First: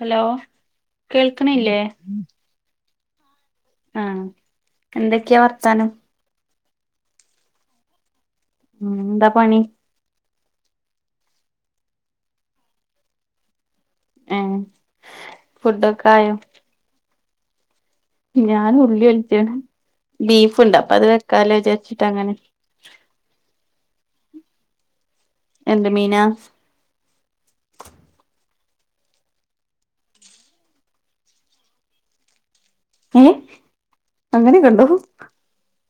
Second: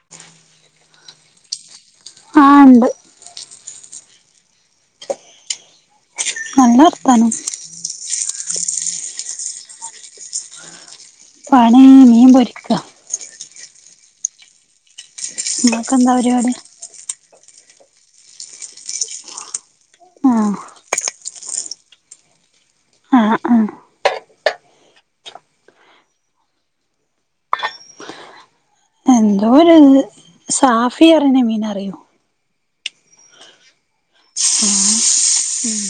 Hello കേൾക്ക്ണില്ലേ ആ ണ്ട് ആഹ എന്തൊക്കെയാ വർത്താനം നല്ല വർത്താനം ഉം എന്താ പണി പണി മീൻ പൊരിക്ക ഏഹ് ഫുഡൊക്കെ ഇങ്ങക്കെന്താ പരിപാടി ഞാന് ഉള്ളില്ച്ച ആഹ ബീഫ്ണ്ട് അപ്പൊ അത് വെക്കാലോ വിചാരിച്ചിട്ട് അങ്ങനെ ആഹ് ആഹ് എന്ത് മീന എന്തോ ഒരിത് സാഫിയറിനെ മീനെറിയോ ഏഹ് അങ്ങനെക്കെണ്ടോ ഉം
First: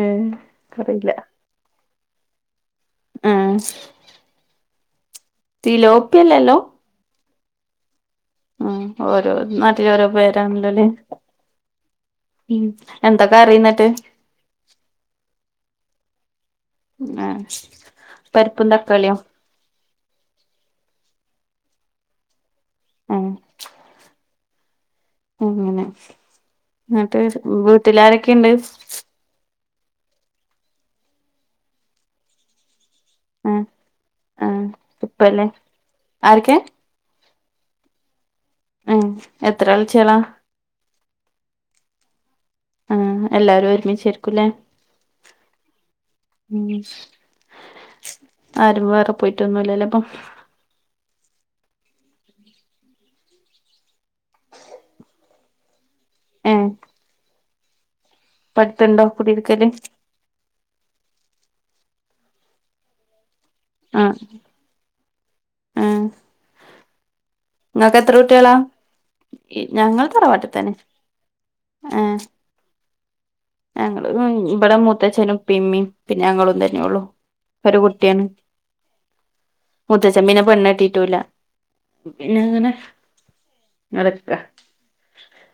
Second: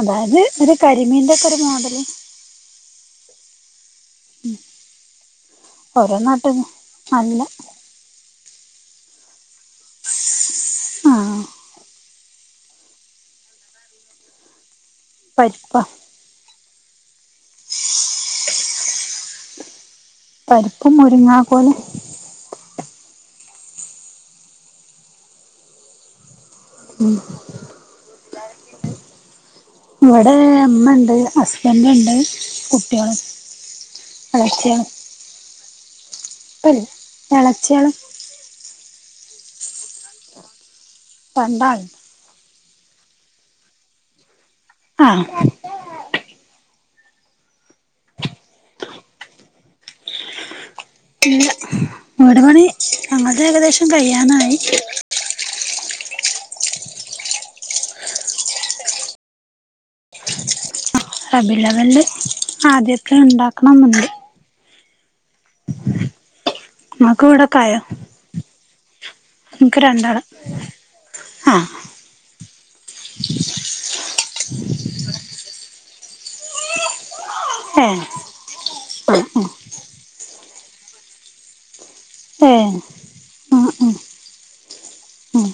ഏഹ് അതായത് ഒരു അറിയില്ല കരിമീന്റെ ഒക്കെരു മോഡല് ആഹ് ഉം ഓരോ തിലോപ്പിയല്ലല്ലോ നാട്ട്ന്ന് അല്ല ഉം ഓരോ നാട്ടിലോരോ പേരാണല്ലോ ല്ലേ ആഹ് ഉം എന്താ കറി ഇന്നെട്ട് പരിപ്പാ ആ പരിപ്പും തക്കാളിയോ പരിപ്പും മുരിങ്ങാ കോലും ആഹ് അങ്ങനെ ഇന്നട്ട് വീട്ടിലാരൊക്കെണ്ട് ഇവടെ ഇമ്മണ്ട് ഹസ്ബന്റ്ണ്ട് കുട്ട്യേളും ആഹ് ആഹ് എളച്ചിയാണ് ഉപ്പല്ലേ ആരൊക്കെ ഇപ്പല്ല എളച്ച്യാണ് ഏഹ് എത്ര എളച്ച്യേളാ രണ്ടാള്ണ്ട് ആഹ് എല്ലാരും ഒരുമിച്ചായിരിക്കൂല്ലേ ആഹ് ഉം ആരും വേറെ പോയിട്ടൊന്നുമില്ലല്ലേ ഇപ്പം ഇല്ല വീട് പണി ഞങ്ങളത് ഏകദേശം കഴിയാനായി ഏ ഇപ്പടുത്തുണ്ടോ കുടിയിരിക്കല് റബിഉൽ അവ്വലില് ആദ്യയൊക്കെ ഇണ്ടാക്കണന്നുണ്ട് ആഹ് ആഹ് ഇമ്മക്ക് ഇവിടെ നിങ്ങക്ക് എത്ര കുട്ട്യള നിക്ക് ഞങ്ങൾ രണ്ടാള് തറവാട്ടിതെന്നെ ആഹ് ഏഹ് ഞങ്ങള് ഇവിടെ മുത്തേച്ഛനും ഇപ്പും ഇമ്മീം പിന്നെ ഞങ്ങളും തന്നെ ഉള്ളു ഒരു ഏഹ് കുട്ടിയാണ് മുത്തേച്ചൻ പിന്നെ പെണ്ണ് കെട്ടീട്ടൂല്ലാ പിന്നെ അങ്ങനെ ഏഹ് ഉം ഉം നടക്കാ ഉം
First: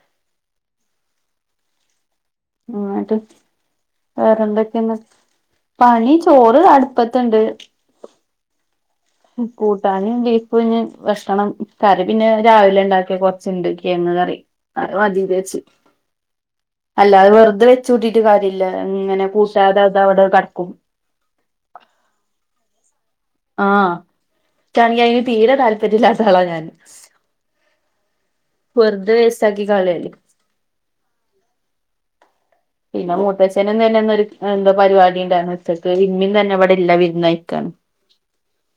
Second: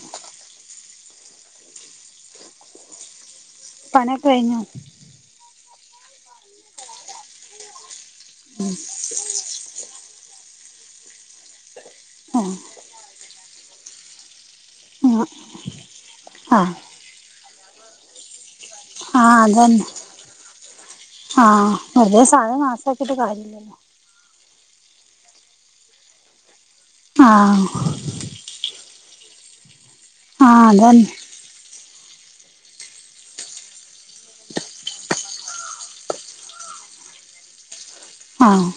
ഉം എന്നിട്ട് പണിയൊക്കെ കഴിഞ്ഞോ വേറെന്തൊക്കേണ് പണി ചോറ് അടുപ്പത്ത്ണ്ട് ഉം കൂട്ടാന് ബീഫ്ഞ് കഷണം കറി പിന്നെ ആഹ് രാവിലെ ഉണ്ടാക്കിയ കൊറച്ച്ണ്ട് കെയങ്ങ് കറി അത് മതീന്ന് വിചാരിച്ച് ആഹ് അല്ലാതെ വെറുതെ വെച്ച് കൂട്ടീട്ട് കാര്യല്ല ഇങ്ങനെ ആഹ് കൂട്ടാതെ അതന്നെ അത് അവിടെ കടക്കും ആഹ് വെറുതെ സാധനം നാസാക്കിയിട്ട് കാര്യം ആഹ് ക്ക്ആണെങ്കി അയിന് തീരെ താല്പര്യം ഇല്ലാത്ത ആള ഞാൻ ആഹ് വെർതെ വേസ്റ്റാക്കി കളയല്ല് ആഹ് അതന്നെ പിന്നെ മൂത്തച്ഛനും ഇന്നെന്നോരു എന്തോ പരിപാടി ഇണ്ടാരുന്നു ഉച്ചക്കോരു വിമ്മിൻ തന്നെ ഇവിടില്ല വിര്ന്ന് കഴിക്കാണ് ആഹ്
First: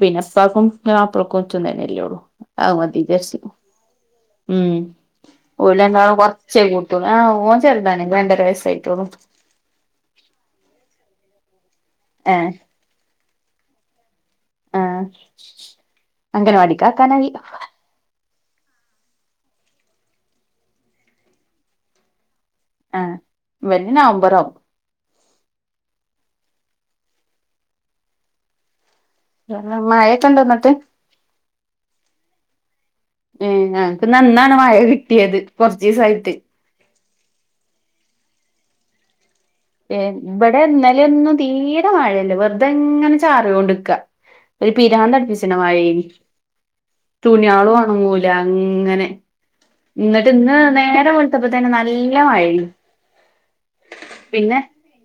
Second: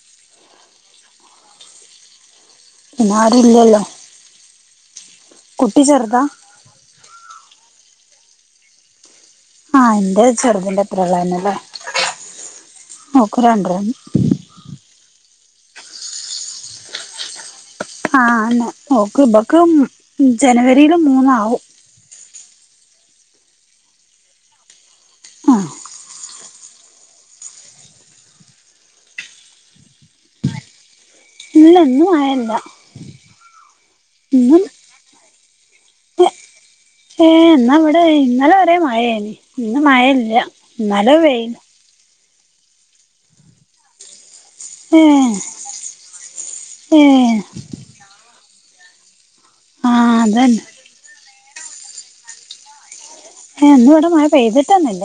പിന്നെ ഉപ്പാക്കും ആ അപ്ര കൊച്ചും തന്നെയല്ലേ ഉള്ളു അത് മതി പിന്നെ വിചാരിച്ച് ആരും ക്കണു ഇല്ലല്ലോ ഉം ഓൽ കുട്ടി രണ്ടാളും ചെറുതാ കൊർച്ചെ കൂട്ടിയോള് ആ ഓൻ ചെർ തനെങ്കി രണ്ടര വയസ്സെ ആയിട്ടൊള്ളു ആഹ് എന്റെ ചെറുതിന്റെ അത്രേം ഉള്ളന്നല്ലേ ഏഹ് ഓക്ക് രണ്ട് റും ആഹ് അംഗനവാടിക്ക് ആക്കാനായി ആഹ് അന്നെ ഓക്ക് ഇബക്കും ജനുവരീല് മൂന്നാവും ആഹ് ഇവന് നവമ്പറാവും ആഹ് അ അഹ് മയേക്കെ ഉണ്ടോ എന്നിട്ട് ഇല്ല ഇന്ന് മഴയില്ല ഏ ഉം ഞങ്ങ്ക്ക് നന്നാണ് മഴ കിട്ടിയത് കൊറച്ച് ദിവസായിട്ട് ഏ എന്നാ ഇവിടെ ഇന്നലെ വരേം മഴ ആയിന് ഏ ഇവ്ടെ ഇന്നലെയൊന്നും തീര മഴയില്ല വെറുതെ ഇങ്ങനെ ചാറി കൊണ്ട് നിക്ക ഒര് ഏ പിരാന്ത് അടിപ്പിച്ച്ണ മായി ഏ തുണിയാളും ഒണങ്ങൂല ഇങ്ങനെ ആ എന്നിട്ട് ഇന്ന് അതന്നെ നേരം വെള്ത്തപ്പം തന്നെ നല്ല മഴയും ഹേ ഇന്ന് ഇവിടെ മഴ പെയ്തിട്ടന്നില്ല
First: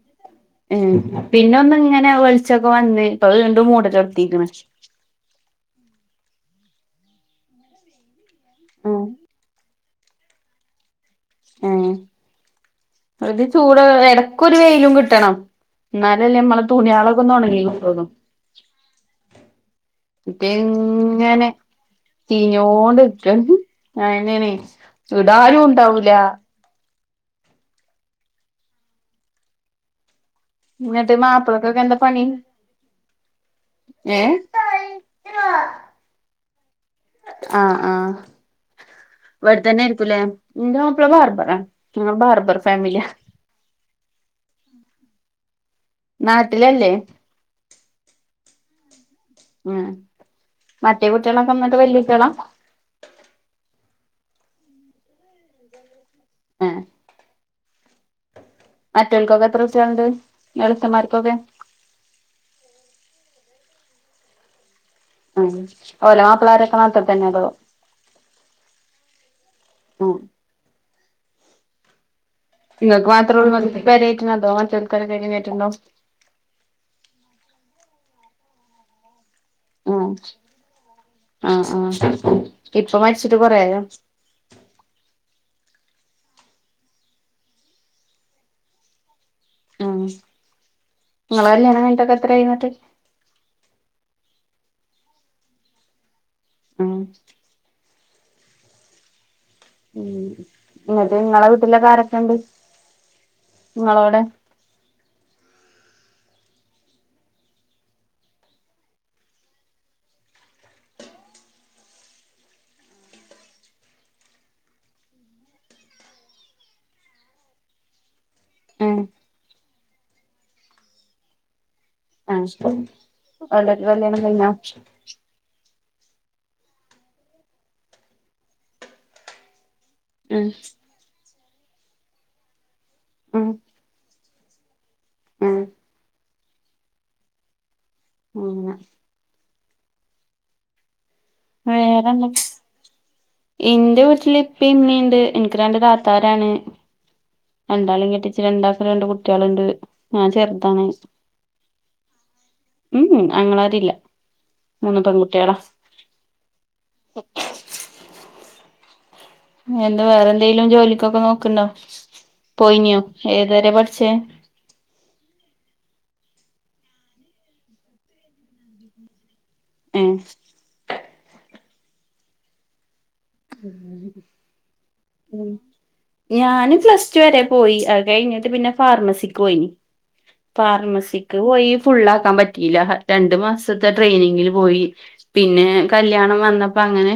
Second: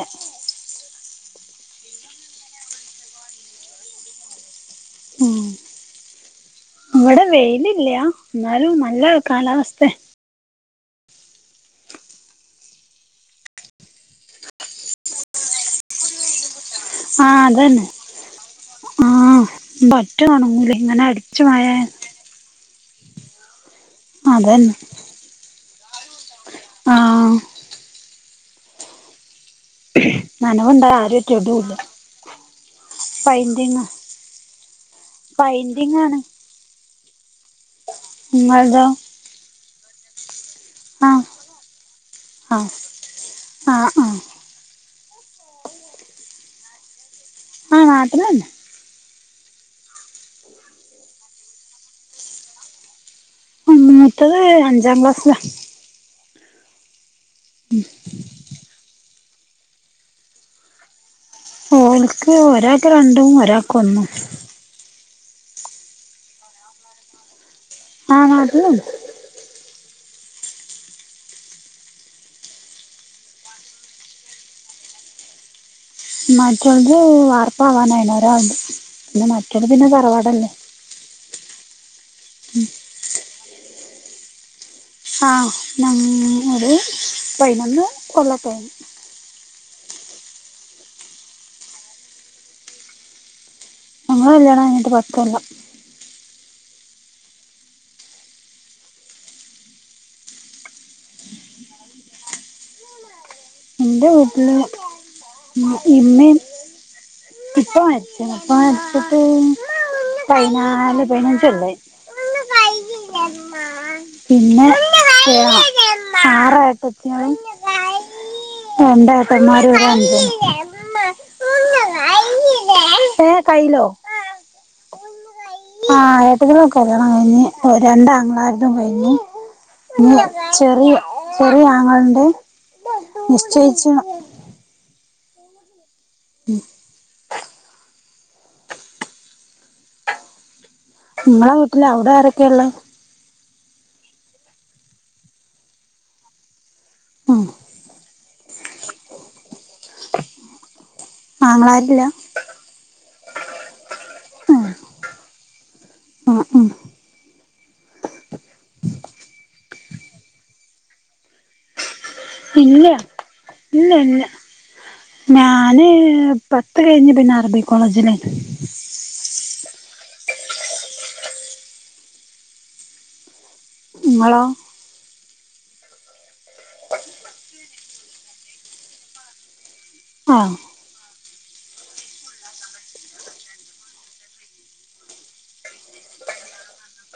ഉം പിന്നെ ഒന്ന് ഇങ്ങനെ വെളിച്ചൊക്കെ വന്ന് ഇപ്പം വീണ്ടും മൂട് ചൊര്ത്തീക്ക്ണ് ഉം ഇവിടെ വെയിലില്ല്യാ എന്നാലും ഏഹ് നല്ല കാലാവസ്ഥ ആഹ് ഒരു ചൂട് എടക്കൊരു വെയിലും കിട്ടണം എന്നാലല്ലെ നമ്മളത് ആഹ് അതന്നെ ആഹ് ബറ്റും ഒണങ്ങൂല ഇങ്ങനെ അടിച്ചു മഴയാ ചീഞ്ഞോണ്ടിര്ക്കാണ്. അതന്നെ ഇടാനൂണ്ടാവൂല ആഹ് [unintelligible] ഇന്നെട്ട് മാപ്പ്ളക്കൊക്കെ എന്താ പണി? പയിന്റിങ്ങാ. ഏഹ്? പൈന്റിങ്ങാണ്. ആഹ് ആഹ് നിങ്ങളതോ ഇവട്ത്തന്നായിരിക്കും ലേ? ഇന്റെ മാപ്പള ആ ബാർബറാ. ഞങ്ങള് ബാർബർ ആ ഫാമില്യാ. ആ ആ നാട്ടിലല്ലേ? ആഹ് നാട്ടില് വന്ന് അ. മറ്റേ കുട്ട്യാളൊക്കെ ന്ന്ട്ട് വല്യ കുട്ട്യാളാ? മൂത്തത് അഞ്ചാം ക്ലാസ്സിലാ. [unintelligible] ഉം മറ്റൊൾക്കൊക്കെ എത്ര സ്കുട്ടിയളുണ്ട് എളുത്തന്മാർക്കൊക്കെ ഓൽക്ക് ഒരാൾക്ക് രണ്ടും, ഒരാൾക്ക് ഒന്നും. ഉം. ഓലെ മാപ്പ്ളാരൊക്കെ നാട്ട്- ത്തന്നെ അതോ ആഹ് നാട്ടില്ണ്ട്. ആ ഇങ്ങക്ക് മാത്രോള്ളു [unintelligible] പെരേയ്റ്റ്ണത് അതോ മറ്റോൽക്ക് വല്ല പെരിം കേറ്റ്ണ് ണ്ടോ? മറ്റോൽത് വാർപ്പാവാനായിണ് ഒരാൾത് പിന്നെ, മറ്റോല് പിന്നെ ഉം തറവാടല്ലേ. ആഹ് ആഹ്. ഇപ്പ മര്ച്ച്ട്ട് കൊറേ ആയോ? ആ നമ്മ് ഒര് പയ്നൊന്ന് [unintelligible] ആഹ്, ഇങ്ങളെ കല്യാണം കയ്ഞ്ഞ്ട്ടൊക്കെത്രായിന്ന്ട്ട്? ഞങ്ങളെ കല്ല്യാണം കയ്ഞ്ഞ്ട്ട് പത്തൊല്ലം. ആഹ് ഉം ഇന്ന്ട്ട് ഇങ്ങളെ വീട്ടിലൊക്കെ ആരൊക്കെണ്ട്? എന്റെ വീട്ടില് ഇമ്മിം ഇപ്പ മര്ച്ച്ണ്. ഇപ്പ മര്ച്ച്ട്ട് പയ്നാല് പതിനഞ്ച് കൊല്ലായി. [inaudible] [unintelligible] പിന്നെ [unintelligible] ആറേട്ടത്യാളും ഉം രണ്ട് ഏട്ടന്മാരും ഒര് അജനും ആയിശേരി ഏ ഓൾടേക്കെ കയ്യിലോ കല്യാണം കഴിഞ്ഞോ ആഹ് ഏട്ടത്തിന്റെ കല്ലിയാണം കയ്ഞ്ഞ്, രണ്ടാങ്ങളാര്തും കയ്ഞ്ഞ് ഉം [unintelligible] ചെറിയ ചെറിയ ആങ്ങളണ്ട്? നിശ്ചയിച്ച്ണോ? മ് മ് [unintelligible] നിങ്ങളെ വീട്ടില് അവിടെ വേറെന്താ? ആരൊക്കെയുള്ളെ ഇന്റെ വീട്ടില് ഇപ്പിം, ഇമ്മിണ്ട്. ഇൻക്ക് രണ്ട് താത്താരാണ്. ഉം രണ്ടാളിം കെട്ടിച്ച്, രണ്ടാക്കും രണ്ട് കുട്ട്യാള്ണ്ട്. ഞാൻ ചെർതാണ് ആങ്ങളാരില്ല? ഉം ഉം. ആങ്ങളാരില്ല, മൂന്ന് പെൺകുട്ട്യാളാ. ആഹ്, ഉം [unintelligible] എന്താ വേറെന്തേലും ജോലിക്കൊക്കെ നോക്ക്ണ്ടോ? ഇല്ല പോയീന്യൊ, ഏതുവരെ ഇല്ല പഠിച്ചേ? ഇല്ല ഞാന്... പത്ത് കഴിഞ്ഞ് പിന്നെ അറബി കോളേജിലേനു. ഏഹ് ങ്ങളോ ഞാന് പ്ലസ് ടു വരെ പോയി അ കഴിഞ്ഞിട്ട് പിന്നെ ഫാർമസിക്ക് പോയി ആഹ് ഫാർമസിക്ക് പോയി ഫുള്ള ആക്കാ പറ്റില്ല രണ്ടു മാസത്തെ ട്രെയിനിങ്ങിൽ പോയി പിന്നെ കല്യാണം വന്നപ്പ അങ്ങനെ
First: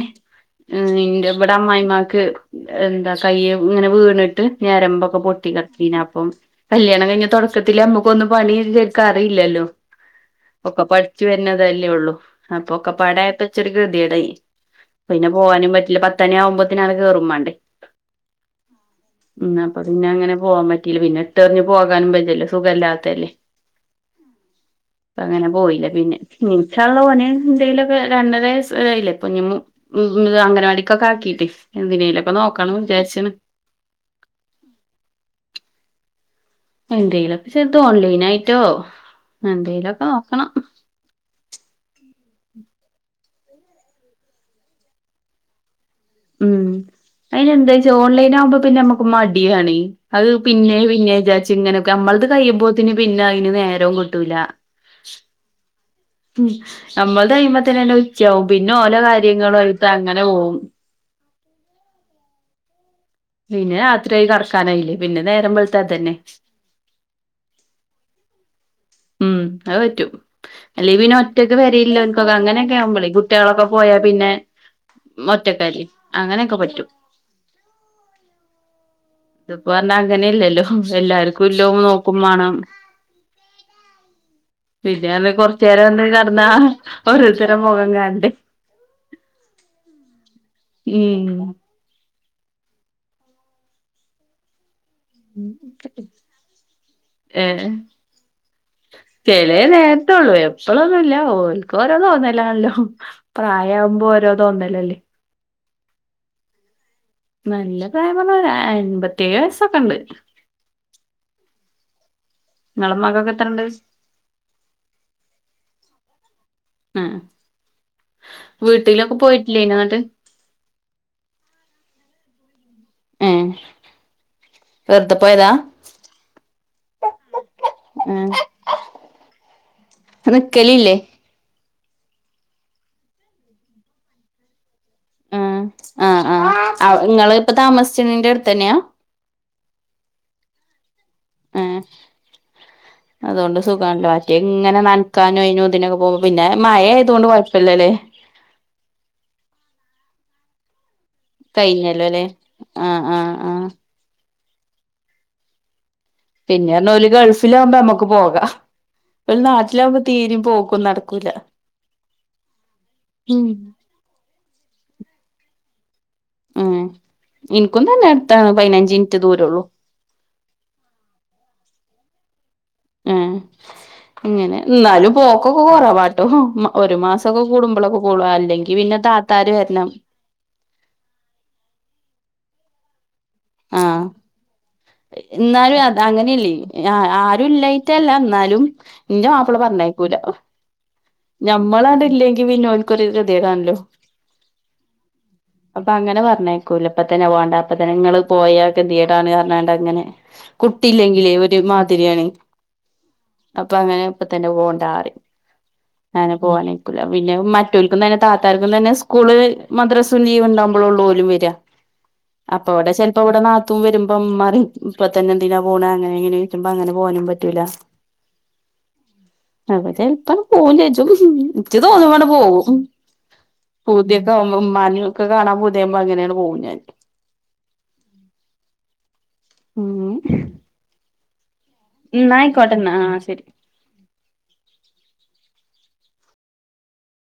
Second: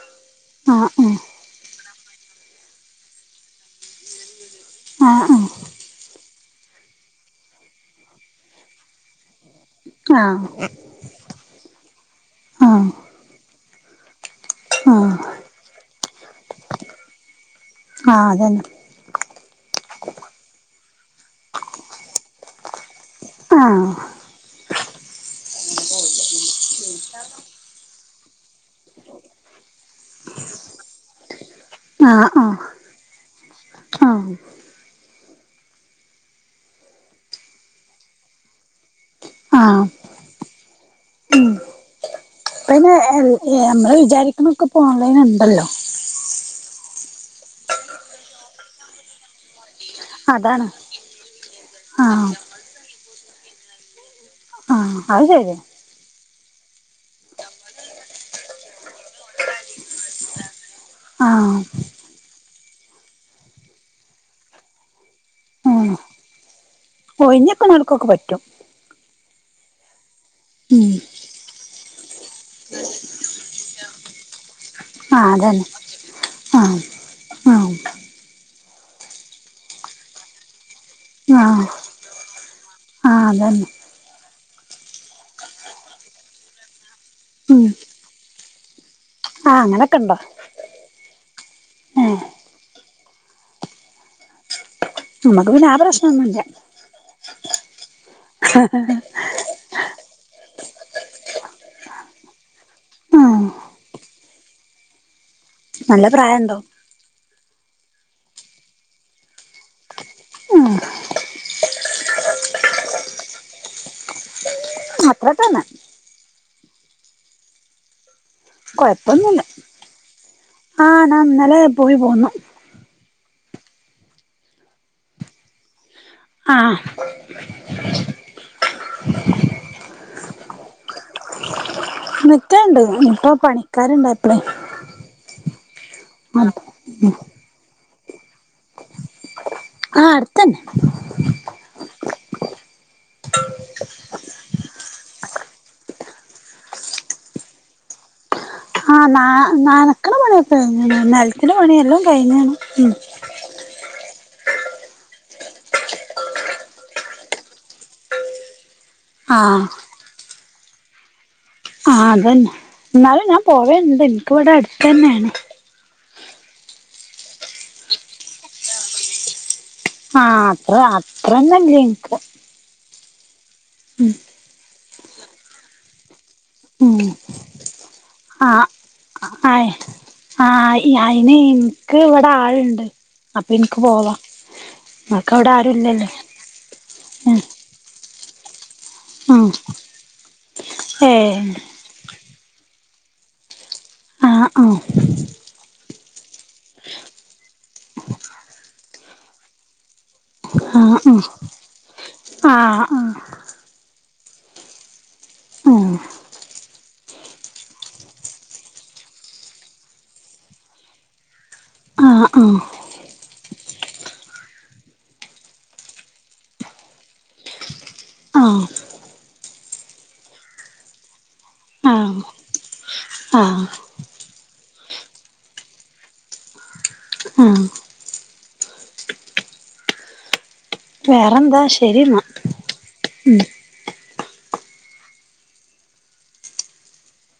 ആഹ് ഉം ന്റെ ഇവിടെ അമ്മായിമാക്ക് എന്താ കയ്യ ഇങ്ങനെ വീണിട്ട് ഞരമ്പൊക്കെ ആഹ് ഉം പൊട്ടി കേടക്കേനി അപ്പം കല്യാണം കഴിഞ്ഞ തുടക്കത്തില് നമ്മുക്കൊന്നന്ന് പണി ഷെർക്കാ അറിയില്ലല്ലോ ആഹ് ഒക്കെ പഠിച്ചു വരുന്നതല്ലേ ഉള്ളൂ അപ്പൊക്കെ ആഹ് പ്പാടയപ്പച്ചൊ ഒരു കെതിയാടായി ആഹ് പോകാനും പറ്റില്ല പത്തന ആവുമ്പോത്തന അവിടെ കയറും വേണ്ടേ ആഹ് അതന്നെ ഉം അപ്പൊ പിന്നെ അങ്ങനെ പോവാൻ പറ്റീല്ല പിന്നെ ഇട്ടറിഞ്ഞ് പോകാനും പറ്റല്ലേ സുഖംല്ലാത്തല്ലേ [inaudible] ആഹ് അപ്പ അങ്ങനെ പോയില്ല പിന്നെ ഇന്ശാള്ള ഓനെ എന്തെങ്കിലുംക്കെ രണ്ടരല്ല അപ്പഞ്ഞ് ഉ അങ്ങനവാടിക്കൊക്കെ ആക്കീട്ട് എന്തിനേല ആഹ് ആഹ് നോക്കാണ വിചാരിച്ചണ് ആഹ് എന്തേലൊക്ക ചെറുത് ഓൺലൈൻ ആയിട്ടോ ആഹ് എന്തേലൊക്കെ നോക്കണം ഉം പിന്നെ [unintelligible] ഏഹ് നമ്മള് വിചാരിക്കുന്നൊക്കെ ഇപ്പൊ ഓൺലൈൻ ഉണ്ടല്ലോ ഉം അയിന് എന്താ വച്ച ഓൺലൈൻ ആകുമ്പോ പിന്നെ നമ്മുക്ക് മടിയാണ് അത് അതാണ് പിന്നെ പിന്നേ വിചാര്ച്ചി ഇങ്ങനെക്കെ നമ്മളത് ആഹ് കഴിയുമ്പോത്തിന് പിന്നെ അതിന് നേരവും കിട്ടൂല്ല അത് ശെരി ഉ അമ്മൾതെ കഴിയുമ്പോത്തന്നെ ഉച്ചവും പിന്നെ ഓലോ കാര്യങ്ങളും ആയിട്ട് അങ്ങനെ പോകും ആഹ് പിന്നെ രാത്രി ആയി കറക്കാനായില്ലേ പിന്നെ നേരമ്പഴത്ത തന്നെ ഒഴിഞ് നിൽകുന്നോൽക്കൊക്കെ പറ്റും ഉം അത് പറ്റും ഉം അല്ലെ പിന്നെ ഒറ്റക്ക് പേരെയില്ലോ എനൊക്കെ അങ്ങനൊക്കെവുമ്പളി കുട്ടികളൊക്കെ പോയാ പിന്നെ ആഹ് ഇമ്മ അതന്നെ ഒറ്റക്കല്ലേ അങ്ങനെക്കെ ആഹ് പറ്റും ആഹ് ഇതിപ്പോ പറഞ്ഞാ അങ്ങന ഇല്ലല്ലോ എല്ലാർക്കും ആഹ് ഇല്ലോ നോക്കുമാണം ആഹ് അതന്നെ പിന്നെന്ന് കൊറച്ചു നേരം ഒന്ന് കെടന്നാ ഓരോരുത്തര ഉം മുഖം കാണണ്ടേ [inaudible] ആഹ് അങ്ങനെക്കെ ണ്ടോ ഉം മ്മുക്ക് പിന്നെ ആഹ് പ്രശ്നം ഒന്നും ഇല്ല ഏഹ് ഹഹഹ ചെലേ നേരത്തേള്ളു എപ്പഴൊന്നുമല്ല ഓൽക്ക് ഓരോ തോന്നലാണല്ലോ ഉം പ്രായമാവുമ്പോ ഓരോ തോന്നലല്ലേ നല്ല പ്രായം ഉണ്ടോ നല്ല പ്രായം പറഞ്ഞ എൻമ്പത്തിയേഴ് വയസ്സൊക്കെ ഉണ്ട് ഉം ങ്ങളെ മ്മാക്കൊക്കെ എത്രണ്ട് അത്ര തന്നെ ആഹ് കൊഴപ്പൊന്നില്ല ആഹ് ഇന്നലെ പോയി പോന്നു ഏഹ് വെറുത പോയതാ ആഹ് ഉം നിക്കലില്ലെ [unintelligible] പണിക്കാരൊണ്ടായേക്കണ് ഉം ആ ആ അവ് ഇങ്ങളിപ്പൊ താമസിച്ചണീന്റെ അടുത്തുതനൃ ആ അടുത്തന്നെ ആം അതുകൊണ്ട് സുഖാണല്ലോ മറ്റെ ഇങ്ങനെ നൻക്കാനും അയിനും ഇതിനൊക്കെ പോവുമ്പ പിന്നെ മഴെ ആയതോണ്ട് കൊഴപ്പല്ലലേ ആ നാ നനക്കണ പണിയിപ്പൊ നനക്കണ പണിയെല്ലാം കഴിഞ്ഞല്ലോ അല്ലേ കഴിഞ്ഞീണു ഉം ആഹ് ആഹ് ആഹ് പിന്നെണ് ഓല് ഗൾഫിലാവുമ്പൊ ഞമ്മക്ക് പോകാം ഓല് ആഹ് നാട്ടിലാവുമ്പോ തീരും പോക്കും നടക്കൂലാ ആ അതന്നെ ന്നാലും ഞാൻ പോവെണ്ട് ഇൻക്ക് വ്ടെ അടുത്തന്നെനേണ് ഉം ഇൻക്കും തന്നെ അട്ത്താണ് പയിനഞ്ചിറ്റ് ദൂരൊള്ളു ആഹ് അത്ര അത്രെ ഒന്നു അല്ല ഇൻക് ആം ഉം ഇങ്ങനെ എന്നാലും പോക്കൊക്കെ കൊറവാട്ടൊ. മ ഒരു ഉം മാസൊക്കെ കൂടുമ്പളൊക്കെ പോകൊള്ളൂ അല്ലെങ്കി പിന്നെ താത്താര് വരണം ആ അയ്ന് എൻക്ക് ഇവ്ടെ ആളുണ്ട് അപ്പൊ ആ എനിക്ക് പോവാ നിങ്ങക്ക് അവിടെ ആരും ഇന്നാലും അ ഇല്ലല്ലോ അങ്ങനീയില്ലെ ആ ആരുഇല്ലായി റ്റല്ല എന്നാലും ഇന്റെ ഉം മാപ്പിള പറഞ്ഞയ്ക്കൂല ഏഹ് ഞമ്മളാടെല്ലെങ്കി പിന്നെ ഓൽക്കൊരു രുതിയെകാണ്ലു ആ ഔ അപ്പങ്ങനെ പറഞ്ഞയ്ക്കൂലേ ഇപ്പത്തന്നെ പോണ്ടാ ഇപ്പതന്നെ ഇങ്ങള് പോയാ ഗതികേടാണെന്നു പറഞ്ഞൊണ്ടങ്ങനെ ആഹ് കുട്ടിയില്ലെങ്കിലെ ഒരു മാതിരിയാണ് ആഹ് അപ്പൊങ്ങനെ ഇപ്പത്തന്നെ പോവണ്ടാറിയും അങ്ങനെ പോകാൻനിക്കൂലാ പിന്നെ മറ്റോൽക്കും തന്നെ താത്താർക്കും തന്നെ സ്കൂള് മദ്രസും ലീവൊണ്ടാവുമ്പൊള്ളു ഓലും വരു റ്റാ ആഹ് ആഹ് അപ്പൊ ആഹ് ഇവ്ടെ ചെൽപൊവ്ടെ നാത്തൂൻ വരുമ്പൊമ്മറിം ഇപ്പ തന്നെ എന്തിനാ പോണെ അങ്ങനെയിങ്ങനെ പറ്റുമ്പൊ അങ്ങനെ പോവാനും പറ്റൂല ആം അപ്പ ചെൽപ്പം പോവുംജ്ജിജും ഇജ്ജ് ആഹ് തോന്നുമ്പണ്ട് പോവും. ആഹ് ആഹ് പൂതിയൊക്കെ ആവുമ്പോ ഉമ്മാനൊക്കെ കാണാ പൂതിയാവുമ്പൊ അങ്ങനെണ്ട് പോവും ഞാൻ ആ ഉം വേറെന്താ ഷ് ഉം ന്നായ്ക്കോട്ടെന്നാ ആ ശെരി